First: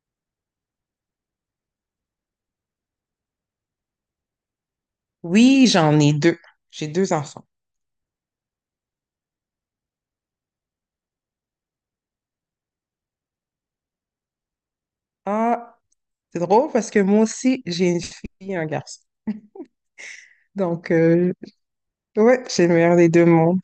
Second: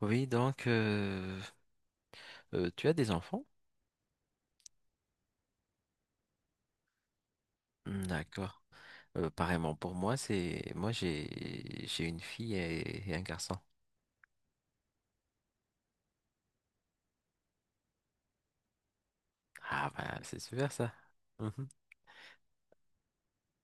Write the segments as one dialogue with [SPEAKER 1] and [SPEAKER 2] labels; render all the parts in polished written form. [SPEAKER 1] Oui, donc tu as des enfants?
[SPEAKER 2] Oui, j'en ai deux. J'ai deux enfants.
[SPEAKER 1] Hmm, d'accord. Pareillement pour moi, c'est moi j'ai une fille et un garçon.
[SPEAKER 2] Ah, c'est drôle parce que moi aussi, j'ai une fille et un garçon.
[SPEAKER 1] Ah bah c'est super
[SPEAKER 2] Donc,
[SPEAKER 1] ça. Mhm,
[SPEAKER 2] ouais, j'ai le meilleur des deux mondes.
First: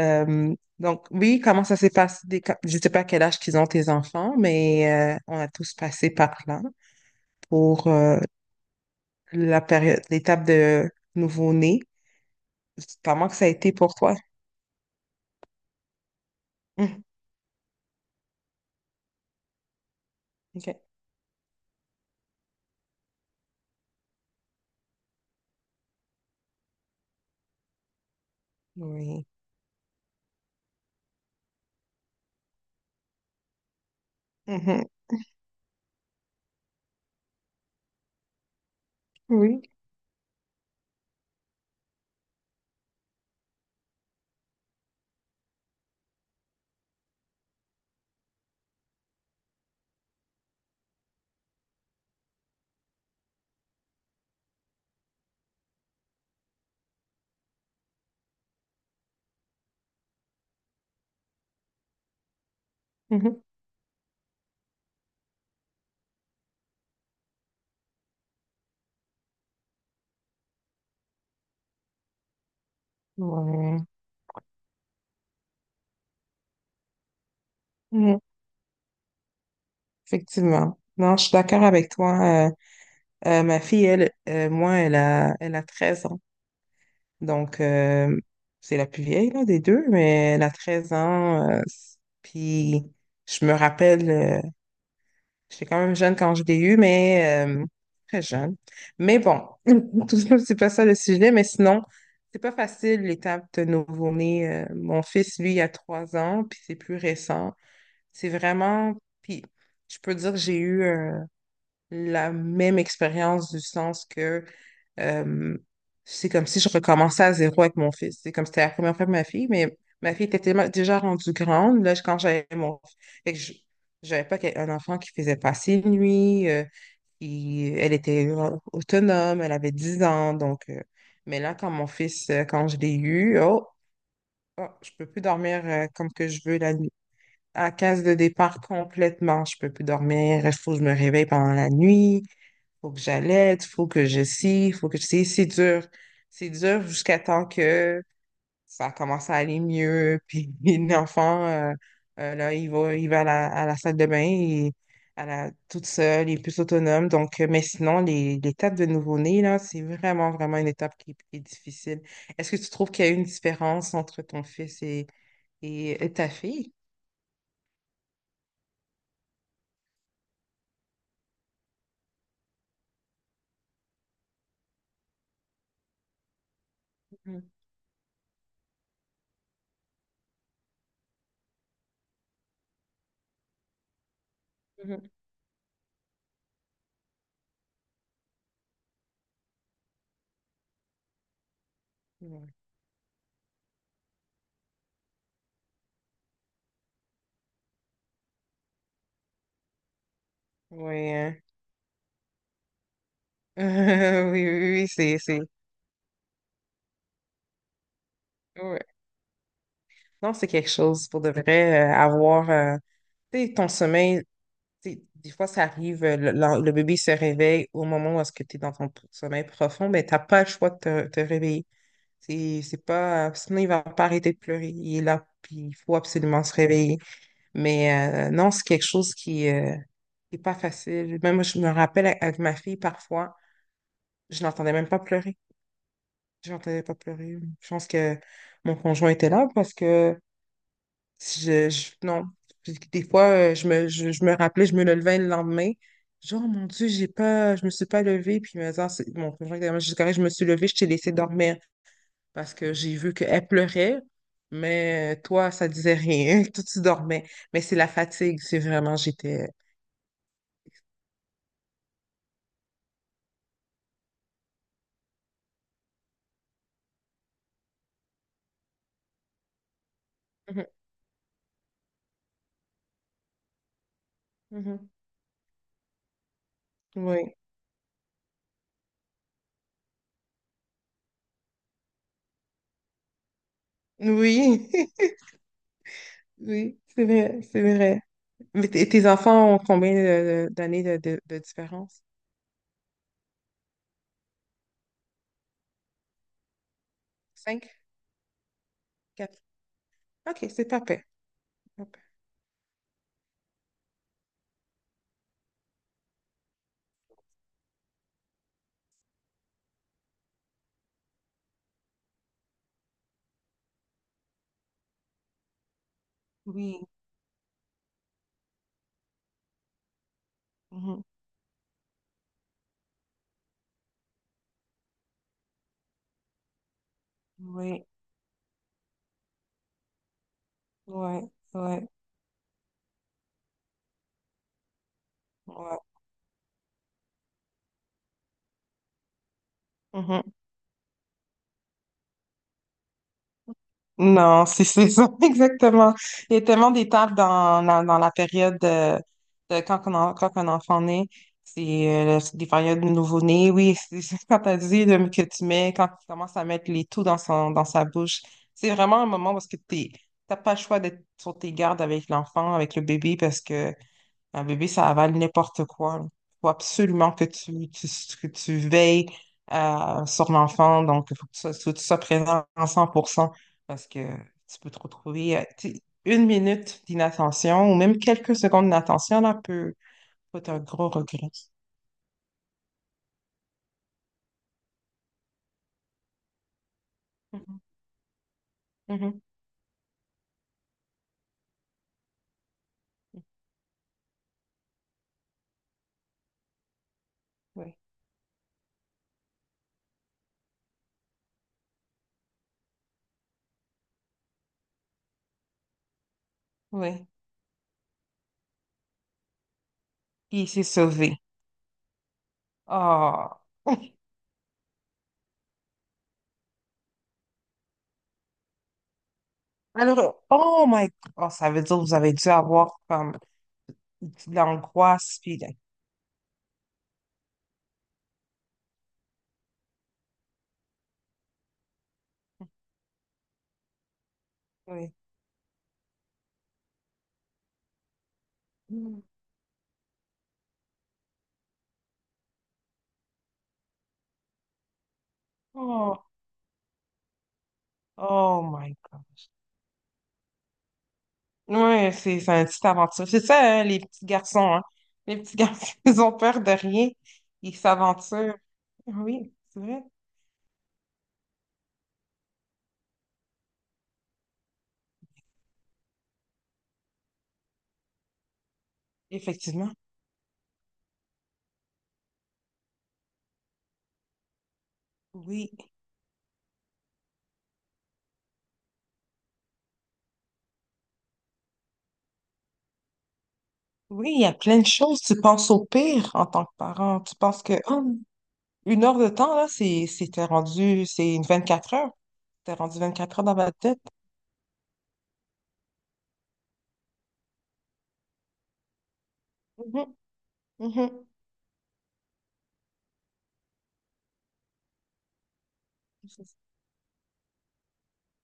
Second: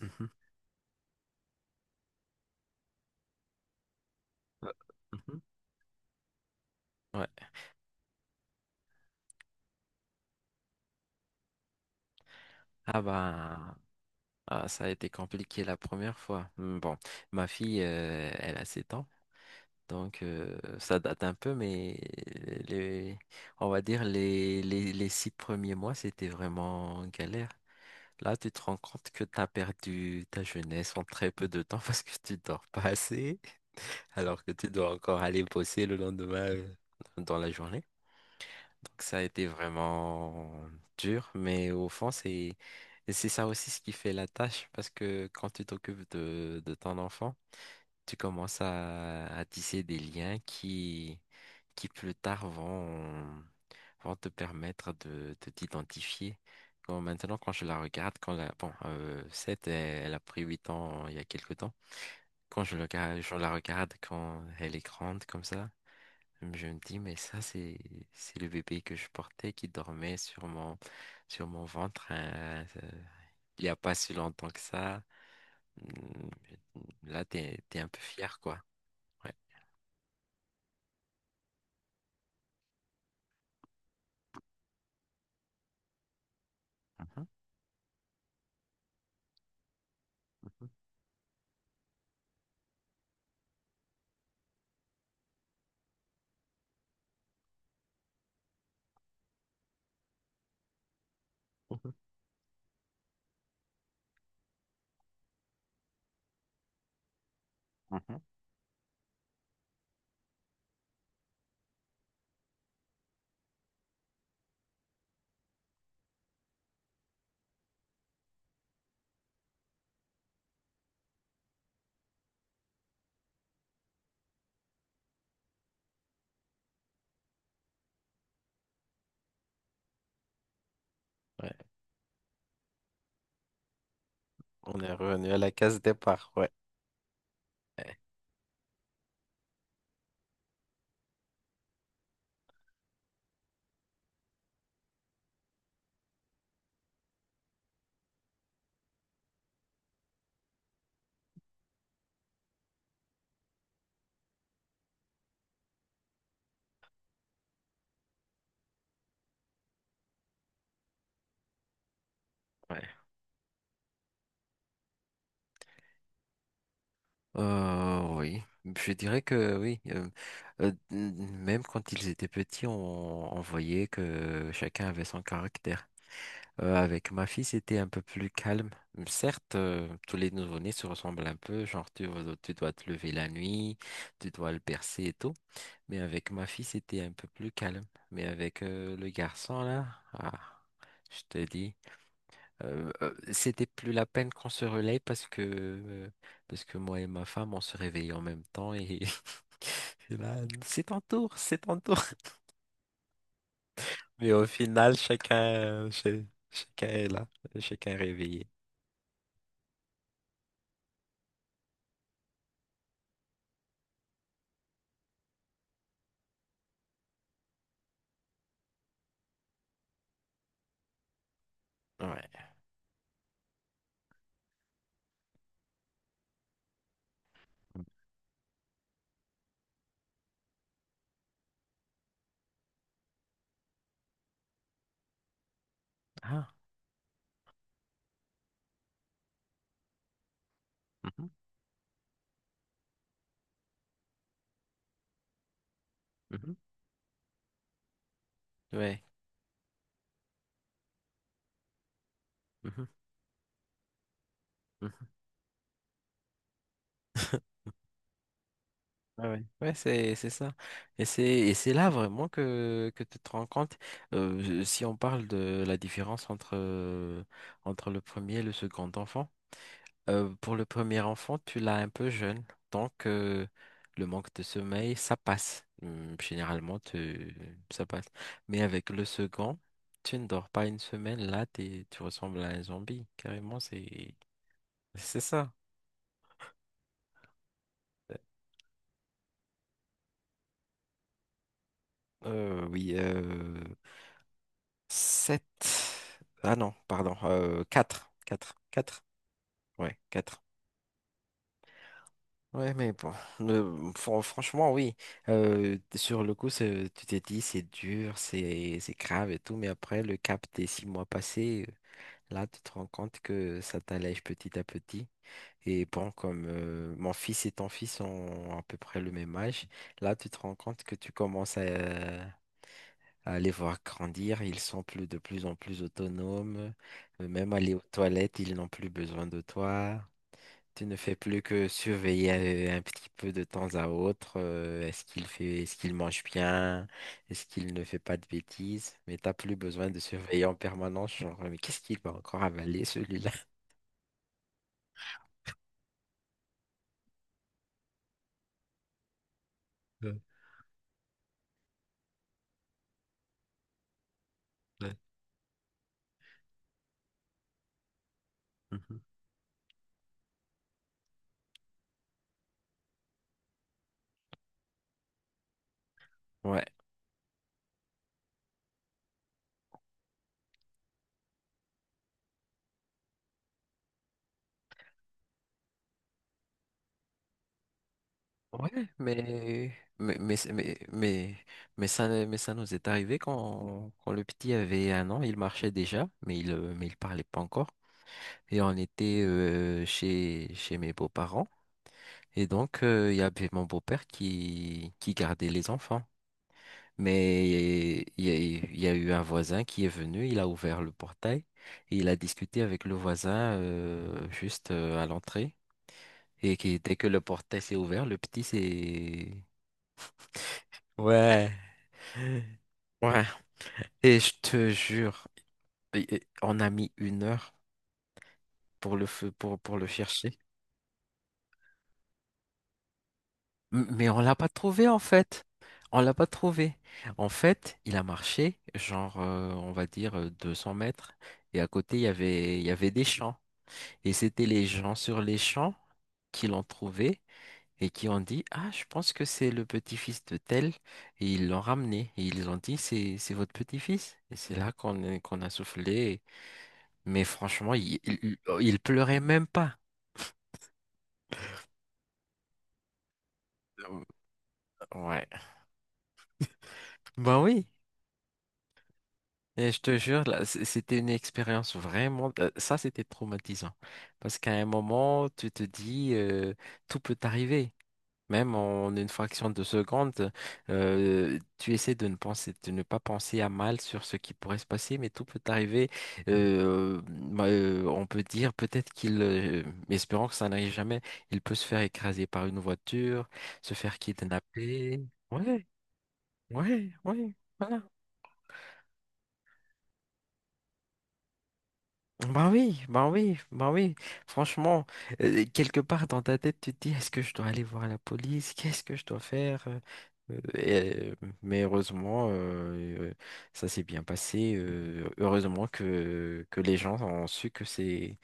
[SPEAKER 1] mhm,
[SPEAKER 2] donc, oui, comment ça s'est passé? Je sais pas quel âge qu'ils ont tes enfants,
[SPEAKER 1] euh,
[SPEAKER 2] mais on
[SPEAKER 1] mhm.
[SPEAKER 2] a tous passé par là
[SPEAKER 1] Ouais.
[SPEAKER 2] pour la période, l'étape de nouveau-né.
[SPEAKER 1] Ah
[SPEAKER 2] Comment que ça a été
[SPEAKER 1] bah
[SPEAKER 2] pour toi?
[SPEAKER 1] ah, ça a été compliqué la première fois. Hmm, bon,
[SPEAKER 2] Hum.
[SPEAKER 1] ma fille elle a 7 ans, donc
[SPEAKER 2] OK.
[SPEAKER 1] ça date un peu, mais les on va dire les 6 premiers mois c'était vraiment galère. Là, tu te rends compte que
[SPEAKER 2] Oui.
[SPEAKER 1] tu as perdu ta jeunesse en très peu de temps parce que tu dors pas assez, alors que tu
[SPEAKER 2] Mhm.
[SPEAKER 1] dois encore aller bosser le lendemain, dans la journée. Donc ça a été
[SPEAKER 2] Oui.
[SPEAKER 1] vraiment dur, mais au fond, c'est ça aussi ce qui fait la tâche, parce que quand tu t'occupes de ton enfant, tu commences à tisser des liens qui plus tard vont te permettre de t'identifier. Maintenant, quand je la regarde, bon, elle a pris 8 ans il y a quelque temps. Quand je, le, regarde- je
[SPEAKER 2] Mhm.
[SPEAKER 1] la regarde, quand elle est grande comme ça, je me dis, mais ça, c'est le bébé que je portais qui dormait sur mon ventre, hein, il n'y a
[SPEAKER 2] Ouais.
[SPEAKER 1] pas si longtemps que ça. Mm, Là, t'es un peu
[SPEAKER 2] Mhm.
[SPEAKER 1] fier, quoi. Ouais.
[SPEAKER 2] Effectivement. Non, je suis d'accord avec toi. Ma fille, elle, moi, elle a 13 ans.
[SPEAKER 1] Mhm,
[SPEAKER 2] Donc, c'est la plus vieille là, des deux, mais elle a 13 ans. Puis, je me rappelle, j'étais quand même jeune quand je l'ai eu, mais très jeune. Mais bon, tout ça, c'est pas ça le sujet, mais sinon,
[SPEAKER 1] mhm,
[SPEAKER 2] c'est pas facile l'étape de nouveau-né. Mon fils, lui, il a 3 ans, puis c'est plus récent.
[SPEAKER 1] mhm.
[SPEAKER 2] C'est vraiment. Puis, je peux dire que j'ai eu la même expérience du sens que. Euh, c'est comme si je recommençais à zéro avec mon fils. C'est comme si c'était la première fois de ma fille, mais ma fille était tellement déjà rendue grande là, quand j'avais mon fils. Fait que je n'avais pas un enfant qui faisait passer une nuit. Elle était autonome, elle avait 10 ans. Donc, mais
[SPEAKER 1] Ouais,
[SPEAKER 2] là, quand mon fils, quand je l'ai eu, oh, oh,
[SPEAKER 1] on
[SPEAKER 2] je
[SPEAKER 1] est
[SPEAKER 2] peux plus
[SPEAKER 1] revenu à la
[SPEAKER 2] dormir
[SPEAKER 1] case
[SPEAKER 2] comme que
[SPEAKER 1] départ,
[SPEAKER 2] je
[SPEAKER 1] ouais.
[SPEAKER 2] veux la nuit. À la
[SPEAKER 1] Ouais.
[SPEAKER 2] case de départ complètement, je peux plus dormir. Il faut que je me réveille pendant la nuit, faut que j'allaite, faut que je scie, faut que je scie. C'est dur. C'est dur jusqu'à temps que ça commence à aller mieux. Puis l'enfant, là, il va à la salle de bain et à la, toute seule, il est plus autonome. Donc, mais sinon, l'étape de nouveau-né, là, c'est vraiment, vraiment une étape qui est difficile. Est-ce que tu
[SPEAKER 1] Ouais.
[SPEAKER 2] trouves qu'il y a une différence entre ton fils et, ta fille?
[SPEAKER 1] Oui, je dirais que oui. Euh, n- même quand ils étaient petits, on voyait que chacun avait son caractère. Avec ma fille,
[SPEAKER 2] Mhm,
[SPEAKER 1] c'était un peu plus calme. Certes, tous les nouveau-nés se ressemblent un peu, genre tu dois te lever la nuit, tu dois le bercer
[SPEAKER 2] mhm.
[SPEAKER 1] et tout. Mais avec ma fille, c'était un peu plus calme. Mais avec le garçon là, ah, je te dis.
[SPEAKER 2] Ouais.
[SPEAKER 1] C'était plus la peine qu'on se relaie parce que moi et ma femme on se réveillait en même temps et, et là c'est ton
[SPEAKER 2] Oui,
[SPEAKER 1] tour,
[SPEAKER 2] hein.
[SPEAKER 1] c'est ton tour.
[SPEAKER 2] Oui,
[SPEAKER 1] Mais au
[SPEAKER 2] oui, oui,
[SPEAKER 1] final
[SPEAKER 2] c'est,
[SPEAKER 1] chacun
[SPEAKER 2] c'est.
[SPEAKER 1] euh, ch- chacun est là, chacun est réveillé.
[SPEAKER 2] Non, c'est quelque chose pour de vrai, avoir tu sais, ton sommeil. Tu sais, des fois, ça arrive, le bébé se réveille au moment où est-ce que tu es dans ton sommeil profond, mais t'as pas le choix de te, réveiller.
[SPEAKER 1] Ouais.
[SPEAKER 2] C'est pas, sinon, il va pas arrêter de pleurer. Il est là, puis il faut absolument se réveiller. Mais non, c'est quelque chose qui est pas facile. Même moi, je me rappelle avec ma fille, parfois, je n'entendais même pas pleurer.
[SPEAKER 1] Ah.
[SPEAKER 2] Je n'entendais pas pleurer. Je pense que mon conjoint était là parce que.
[SPEAKER 1] Mhm,
[SPEAKER 2] Si non. Puis des fois, je me rappelais, je me levais le lendemain. Genre, oh
[SPEAKER 1] mhm.
[SPEAKER 2] mon Dieu, j'ai pas, je me suis pas levée. Puis mes heures,
[SPEAKER 1] Ouais.
[SPEAKER 2] mon conjoint était vraiment, je dis, correct, je me suis levée, je t'ai laissé dormir parce que
[SPEAKER 1] Mhm,
[SPEAKER 2] j'ai vu qu'elle pleurait,
[SPEAKER 1] mhm.
[SPEAKER 2] mais toi, ça disait rien. Toi, tu dormais. Mais c'est la fatigue, c'est vraiment,
[SPEAKER 1] Ouais, ouais,
[SPEAKER 2] j'étais.
[SPEAKER 1] ouais, c'est ça. Et c'est là vraiment que tu te rends compte, si on parle de la différence entre le premier et le second enfant. Pour le
[SPEAKER 2] Mhm,
[SPEAKER 1] premier enfant, tu l'as un peu jeune, donc le manque de
[SPEAKER 2] mhm.
[SPEAKER 1] sommeil, ça passe. Généralement,
[SPEAKER 2] Oui.
[SPEAKER 1] ça passe. Mais avec le second, tu ne dors pas une semaine, là, tu ressembles à un zombie. Carrément, c'est
[SPEAKER 2] Oui.
[SPEAKER 1] c'est ça.
[SPEAKER 2] Oui, c'est vrai, c'est vrai. Mais tes enfants ont combien d'années de différence?
[SPEAKER 1] Oui, 7. Ah non, pardon,
[SPEAKER 2] Cinq?
[SPEAKER 1] 4, 4. 4.
[SPEAKER 2] Quatre?
[SPEAKER 1] Ouais, 4.
[SPEAKER 2] OK, c'est pas pire. Pas pire.
[SPEAKER 1] Ouais, mais bon, franchement, oui. Sur le coup, tu t'es dit, c'est dur, c'est grave et tout, mais après, le cap des 6 mois passés, là, tu te rends compte que ça t'allège petit à petit. Et bon, comme
[SPEAKER 2] Oui,
[SPEAKER 1] mon fils et ton fils ont à peu près le même âge, là, tu te rends compte que
[SPEAKER 2] mhm,
[SPEAKER 1] tu commences à les voir grandir, ils sont de plus en plus autonomes, même aller aux
[SPEAKER 2] oui,
[SPEAKER 1] toilettes, ils n'ont plus besoin de toi. Tu ne fais
[SPEAKER 2] ouais,
[SPEAKER 1] plus que
[SPEAKER 2] ouais,
[SPEAKER 1] surveiller, un petit peu de temps à autre. Est-ce
[SPEAKER 2] ouais.
[SPEAKER 1] qu'il mange bien? Est-ce qu'il ne fait pas de bêtises? Mais t'as plus besoin de
[SPEAKER 2] Mhm.
[SPEAKER 1] surveiller en permanence. Genre, mais qu'est-ce qu'il va encore avaler celui-là?
[SPEAKER 2] Non, c'est ça, exactement. Il y a tellement d'étapes dans la période de quand un enfant naît. C'est c'est des périodes de nouveau-né, oui. C'est Quand tu as dit
[SPEAKER 1] Ouais.
[SPEAKER 2] que tu mets, quand tu commences à mettre les tout dans son, dans sa bouche, c'est vraiment
[SPEAKER 1] Mhm.
[SPEAKER 2] un moment parce que tu n'as pas le choix d'être sur tes gardes avec l'enfant, avec le bébé, parce que un bébé, ça avale n'importe quoi. Il faut
[SPEAKER 1] Ouais.
[SPEAKER 2] absolument que que tu veilles sur l'enfant. Donc, il faut que tu sois, faut que tu sois présent à 100% parce que tu peux te retrouver. Tu sais, une minute d'inattention ou même quelques secondes
[SPEAKER 1] Ouais,
[SPEAKER 2] d'inattention, là, peut,
[SPEAKER 1] mais mais mais
[SPEAKER 2] être
[SPEAKER 1] c'est-
[SPEAKER 2] un
[SPEAKER 1] mais
[SPEAKER 2] gros regret.
[SPEAKER 1] mais, mais ça nous est arrivé quand le petit avait 1 an, il marchait déjà, mais il parlait pas
[SPEAKER 2] Mhm,
[SPEAKER 1] encore. Et on
[SPEAKER 2] mhm.
[SPEAKER 1] était chez mes beaux-parents. Et donc, il y avait mon beau-père qui gardait les enfants.
[SPEAKER 2] Oui,
[SPEAKER 1] Mais il y a eu un voisin qui est venu, il a ouvert le portail et il a discuté avec le voisin, juste, à l'entrée. Et qui, dès
[SPEAKER 2] oui.
[SPEAKER 1] que le portail s'est ouvert, le petit s'est...
[SPEAKER 2] Puis il s'est sauvé.
[SPEAKER 1] Ouais. Ouais.
[SPEAKER 2] Oh.
[SPEAKER 1] Et je te jure, et on a mis une heure pour le feu, pour le
[SPEAKER 2] Alors,
[SPEAKER 1] chercher.
[SPEAKER 2] oh my God. Oh, ça veut dire que vous avez dû avoir comme
[SPEAKER 1] Mais on l'a
[SPEAKER 2] de
[SPEAKER 1] pas trouvé en
[SPEAKER 2] l'angoisse, puis
[SPEAKER 1] fait. On l'a pas trouvé. En fait, il a marché, genre, on va dire, 200 mètres. Et à côté, il y avait des champs. Et c'était les
[SPEAKER 2] oui.
[SPEAKER 1] gens sur les champs qui l'ont trouvé et qui ont dit, Ah, je pense que c'est le petit-fils de tel. Et ils l'ont ramené. Et ils ont dit, C'est votre petit-fils. Et c'est là qu'on a
[SPEAKER 2] Oh.
[SPEAKER 1] soufflé. Mais franchement, il, il,
[SPEAKER 2] Oh my
[SPEAKER 1] il pleurait
[SPEAKER 2] gosh.
[SPEAKER 1] même pas.
[SPEAKER 2] Ouais, c'est une petite aventure. C'est ça, hein, les petits garçons, hein. Les
[SPEAKER 1] Ouais.
[SPEAKER 2] petits garçons, ils ont peur de rien.
[SPEAKER 1] Bah
[SPEAKER 2] Ils
[SPEAKER 1] oui.
[SPEAKER 2] s'aventurent. Oui, c'est
[SPEAKER 1] Et je
[SPEAKER 2] vrai.
[SPEAKER 1] te jure, là, c'était une expérience vraiment, ça c'était traumatisant. Parce qu'à un moment, tu te dis, tout peut t'arriver. Même en une fraction de
[SPEAKER 2] Effectivement.
[SPEAKER 1] seconde, tu essaies de ne penser, de ne pas penser à mal sur ce qui pourrait se passer, mais tout peut
[SPEAKER 2] Oui.
[SPEAKER 1] t'arriver. Bah, on peut dire peut-être mais espérons que ça n'arrive jamais, il peut se faire écraser par une voiture, se faire
[SPEAKER 2] Oui, il y a plein de choses.
[SPEAKER 1] kidnapper.
[SPEAKER 2] Tu penses au
[SPEAKER 1] Ouais,
[SPEAKER 2] pire en tant que
[SPEAKER 1] ouais,
[SPEAKER 2] parent. Tu
[SPEAKER 1] ouais,
[SPEAKER 2] penses que
[SPEAKER 1] voilà.
[SPEAKER 2] oh, 1 heure de temps, là, c'est t'es rendu, c'est une 24 heures.
[SPEAKER 1] Ben
[SPEAKER 2] T'es rendu
[SPEAKER 1] oui, ben
[SPEAKER 2] 24 heures dans
[SPEAKER 1] oui,
[SPEAKER 2] ma
[SPEAKER 1] ben
[SPEAKER 2] tête.
[SPEAKER 1] oui. Franchement, quelque part dans ta tête, tu te dis, est-ce que je dois aller voir la police? Qu'est-ce que je dois faire?
[SPEAKER 2] Mhm, mhm.
[SPEAKER 1] Euh, et- mais heureusement, ça s'est bien passé. Heureusement
[SPEAKER 2] C'est
[SPEAKER 1] que les gens ont su que c'est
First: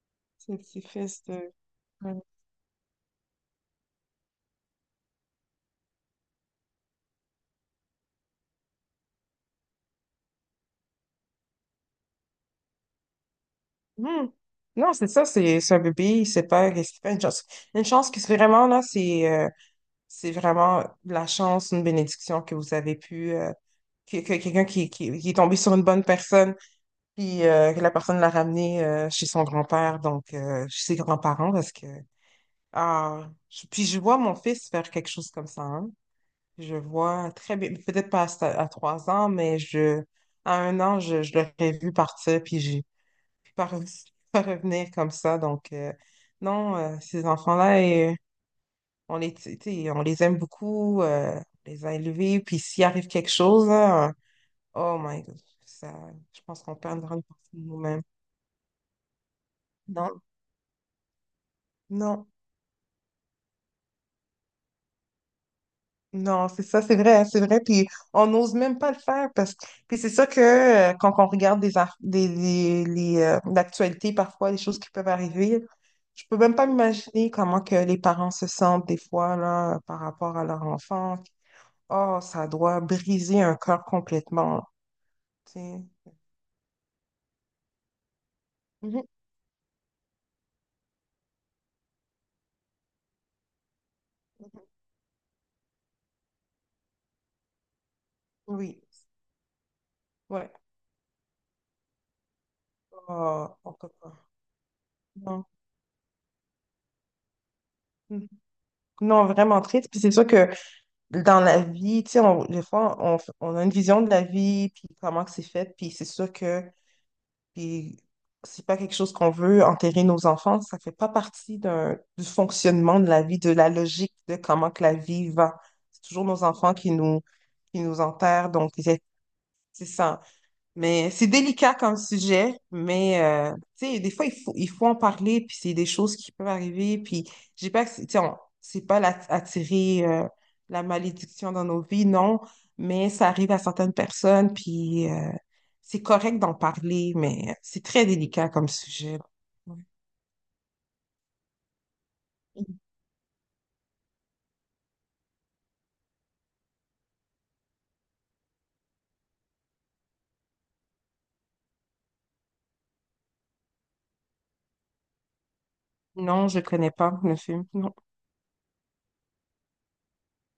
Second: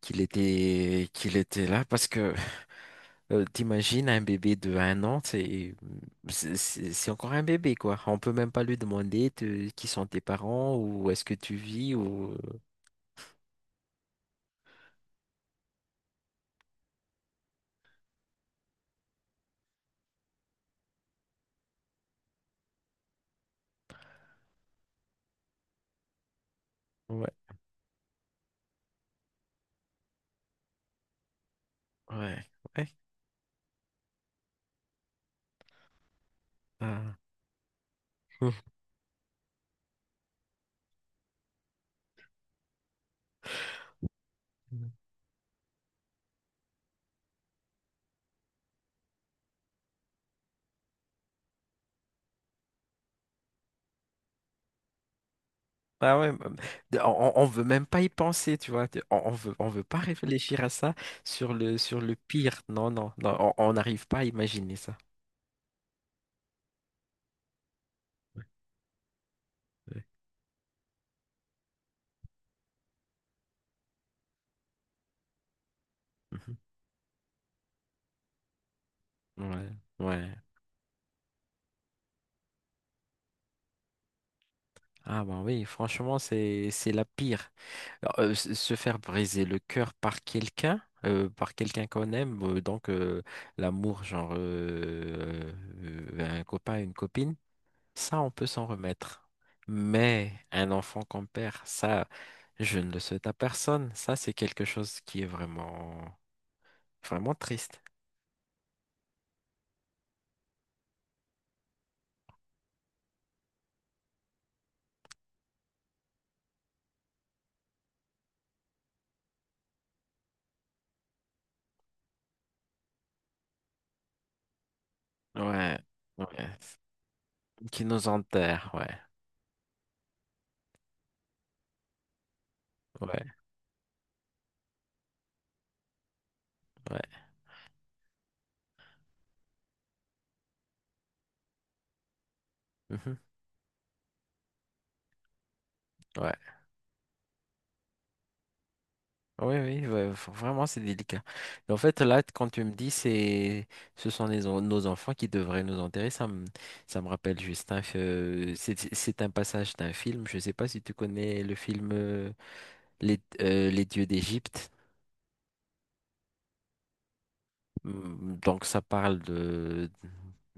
[SPEAKER 2] c'est fils
[SPEAKER 1] qu'il
[SPEAKER 2] de.
[SPEAKER 1] était là parce que t'imagines un bébé de 1 an, c'est c'est encore un bébé quoi. On peut même pas lui demander qui sont tes parents ou est-ce que tu vis, ou
[SPEAKER 2] Hmm. Non, c'est ça, c'est un bébé, c'est pas une chance. Une chance qui, c'est vraiment, là, c'est vraiment de la chance, une bénédiction que vous avez pu, que quelqu'un qui, est tombé sur une bonne personne,
[SPEAKER 1] ouais,
[SPEAKER 2] puis que la personne l'a ramené chez son grand-père, donc chez ses grands-parents, parce que,
[SPEAKER 1] ouais. Ouais.
[SPEAKER 2] ah, puis je vois mon fils faire quelque chose comme ça, hein. Je
[SPEAKER 1] Ah.
[SPEAKER 2] vois très bien, peut-être pas à, à 3 ans, mais à 1 an, je l'aurais vu partir, puis j'ai pas, re- pas revenir
[SPEAKER 1] Hum.
[SPEAKER 2] comme ça. Donc, non, ces enfants-là, euh, on les, tu sais, on les aime beaucoup, on les a élevés, puis s'il arrive quelque chose, là, oh my God, ça,
[SPEAKER 1] Ah ouais,
[SPEAKER 2] je
[SPEAKER 1] bah,
[SPEAKER 2] pense qu'on perd une grande
[SPEAKER 1] on
[SPEAKER 2] partie de
[SPEAKER 1] veut même
[SPEAKER 2] nous-mêmes.
[SPEAKER 1] pas y penser, tu vois. On veut pas
[SPEAKER 2] Non,
[SPEAKER 1] réfléchir à ça, sur le
[SPEAKER 2] non.
[SPEAKER 1] pire. Non, non, non, on n'arrive pas à imaginer ça.
[SPEAKER 2] Non, c'est ça, c'est vrai, hein, c'est vrai. Puis on n'ose même pas le faire parce que. Puis
[SPEAKER 1] Ouais.
[SPEAKER 2] c'est ça que quand on regarde des, ar- des- les, l'actualité, parfois, les choses qui peuvent arriver, je peux même
[SPEAKER 1] Mhm.
[SPEAKER 2] pas m'imaginer comment que les parents se sentent des fois
[SPEAKER 1] Ouais,
[SPEAKER 2] là, par
[SPEAKER 1] ouais.
[SPEAKER 2] rapport à leur enfant. Oh, ça doit briser un cœur complètement.
[SPEAKER 1] Ah bah
[SPEAKER 2] Tu
[SPEAKER 1] oui,
[SPEAKER 2] sais.
[SPEAKER 1] franchement, c'est la pire. Alors, se faire
[SPEAKER 2] Mhm.
[SPEAKER 1] briser le cœur par quelqu'un qu'on aime, donc, l'amour, genre, un copain, une copine. Ça, on peut s'en
[SPEAKER 2] Oui,
[SPEAKER 1] remettre. Mais
[SPEAKER 2] ouais.
[SPEAKER 1] un enfant qu'on perd, ça, je ne le souhaite à
[SPEAKER 2] Oh, on peut
[SPEAKER 1] personne. Ça,
[SPEAKER 2] pas.
[SPEAKER 1] c'est quelque chose qui est
[SPEAKER 2] Non.
[SPEAKER 1] vraiment, vraiment triste.
[SPEAKER 2] Mhm. Non, vraiment triste. Puis c'est sûr que dans la vie, tu sais, des fois, on a une vision de la vie, puis comment que c'est fait, puis c'est sûr que puis c'est pas quelque chose qu'on veut enterrer nos enfants, ça fait pas partie d'un, du fonctionnement de la vie, de la logique de comment que la vie va.
[SPEAKER 1] Ouais,
[SPEAKER 2] C'est toujours nos
[SPEAKER 1] ouais.
[SPEAKER 2] enfants qui nous,
[SPEAKER 1] Qui nous
[SPEAKER 2] enterrent,
[SPEAKER 1] enterre,
[SPEAKER 2] donc
[SPEAKER 1] ouais,
[SPEAKER 2] c'est ça. Mais c'est délicat comme sujet, mais
[SPEAKER 1] ouais,
[SPEAKER 2] tu sais, des fois, il faut en parler, puis c'est des choses qui peuvent arriver,
[SPEAKER 1] ouais.
[SPEAKER 2] puis j'ai pas, tu sais, c'est pas la- attirer la malédiction dans nos vies, non, mais
[SPEAKER 1] Mhm,
[SPEAKER 2] ça arrive à certaines personnes, puis c'est
[SPEAKER 1] ouais.
[SPEAKER 2] correct d'en parler, mais c'est très délicat comme sujet.
[SPEAKER 1] Oui,
[SPEAKER 2] Ouais.
[SPEAKER 1] oui, ouais, vraiment, c'est délicat. Mais en fait, là, quand tu me dis, ce sont nos enfants qui devraient nous enterrer, ça me rappelle juste c'est un passage d'un film. Je ne sais pas si tu connais le film, Les Dieux d'Égypte.
[SPEAKER 2] Non, je connais pas le film, non.
[SPEAKER 1] Donc ça parle de...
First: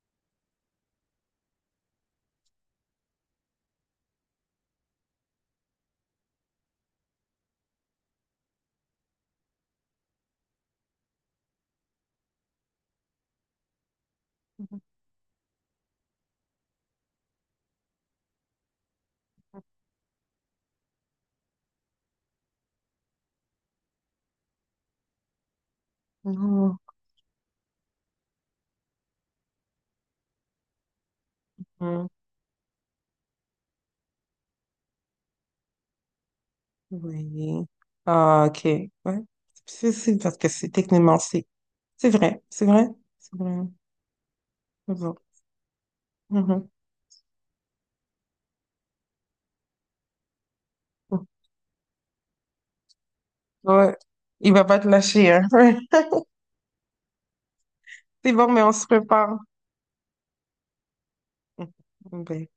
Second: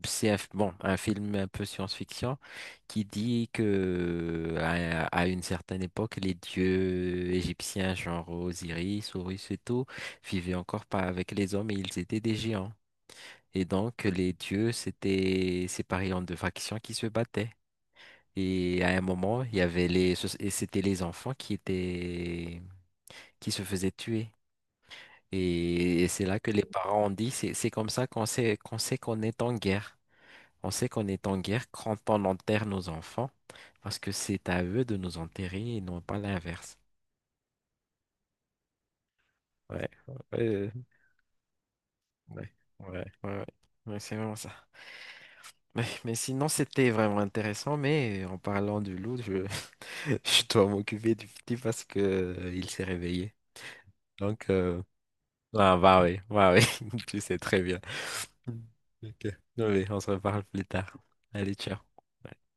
[SPEAKER 1] C'est bon, un film un peu science-fiction qui dit que à une certaine époque, les dieux égyptiens, genre Osiris, Horus et tout, vivaient encore pas avec les hommes et ils étaient des géants. Et donc les dieux s'étaient séparés en deux factions qui se battaient. Et à un moment, il y avait les, ce- et c'était les enfants qui se faisaient tuer. Et c'est là que les
[SPEAKER 2] Non,
[SPEAKER 1] parents ont dit, c'est comme ça qu'on sait qu'on est en guerre. On sait qu'on est en guerre quand
[SPEAKER 2] non,
[SPEAKER 1] on enterre nos enfants, parce que c'est à eux de nous enterrer et non pas l'inverse.
[SPEAKER 2] oui. Ah, OK, ouais.
[SPEAKER 1] Ouais,
[SPEAKER 2] C'est parce que c'est
[SPEAKER 1] ouais,
[SPEAKER 2] techniquement, c'est vrai,
[SPEAKER 1] ouais,
[SPEAKER 2] c'est vrai,
[SPEAKER 1] ouais,
[SPEAKER 2] c'est
[SPEAKER 1] ouais,
[SPEAKER 2] vrai.
[SPEAKER 1] ouais, c'est vraiment ça.
[SPEAKER 2] Bon.
[SPEAKER 1] Mais sinon,
[SPEAKER 2] Mhm.
[SPEAKER 1] c'était vraiment intéressant, mais en parlant du loup, je, je dois m'occuper du petit parce que il s'est réveillé.
[SPEAKER 2] Ouais.
[SPEAKER 1] Donc,
[SPEAKER 2] Il va pas te lâcher, hein.
[SPEAKER 1] ah, bah oui, tu sais très bien.
[SPEAKER 2] C'est bon, mais on se
[SPEAKER 1] Ok.
[SPEAKER 2] prépare.
[SPEAKER 1] Oui, on se reparle plus tard. Allez, ciao.
[SPEAKER 2] Bye.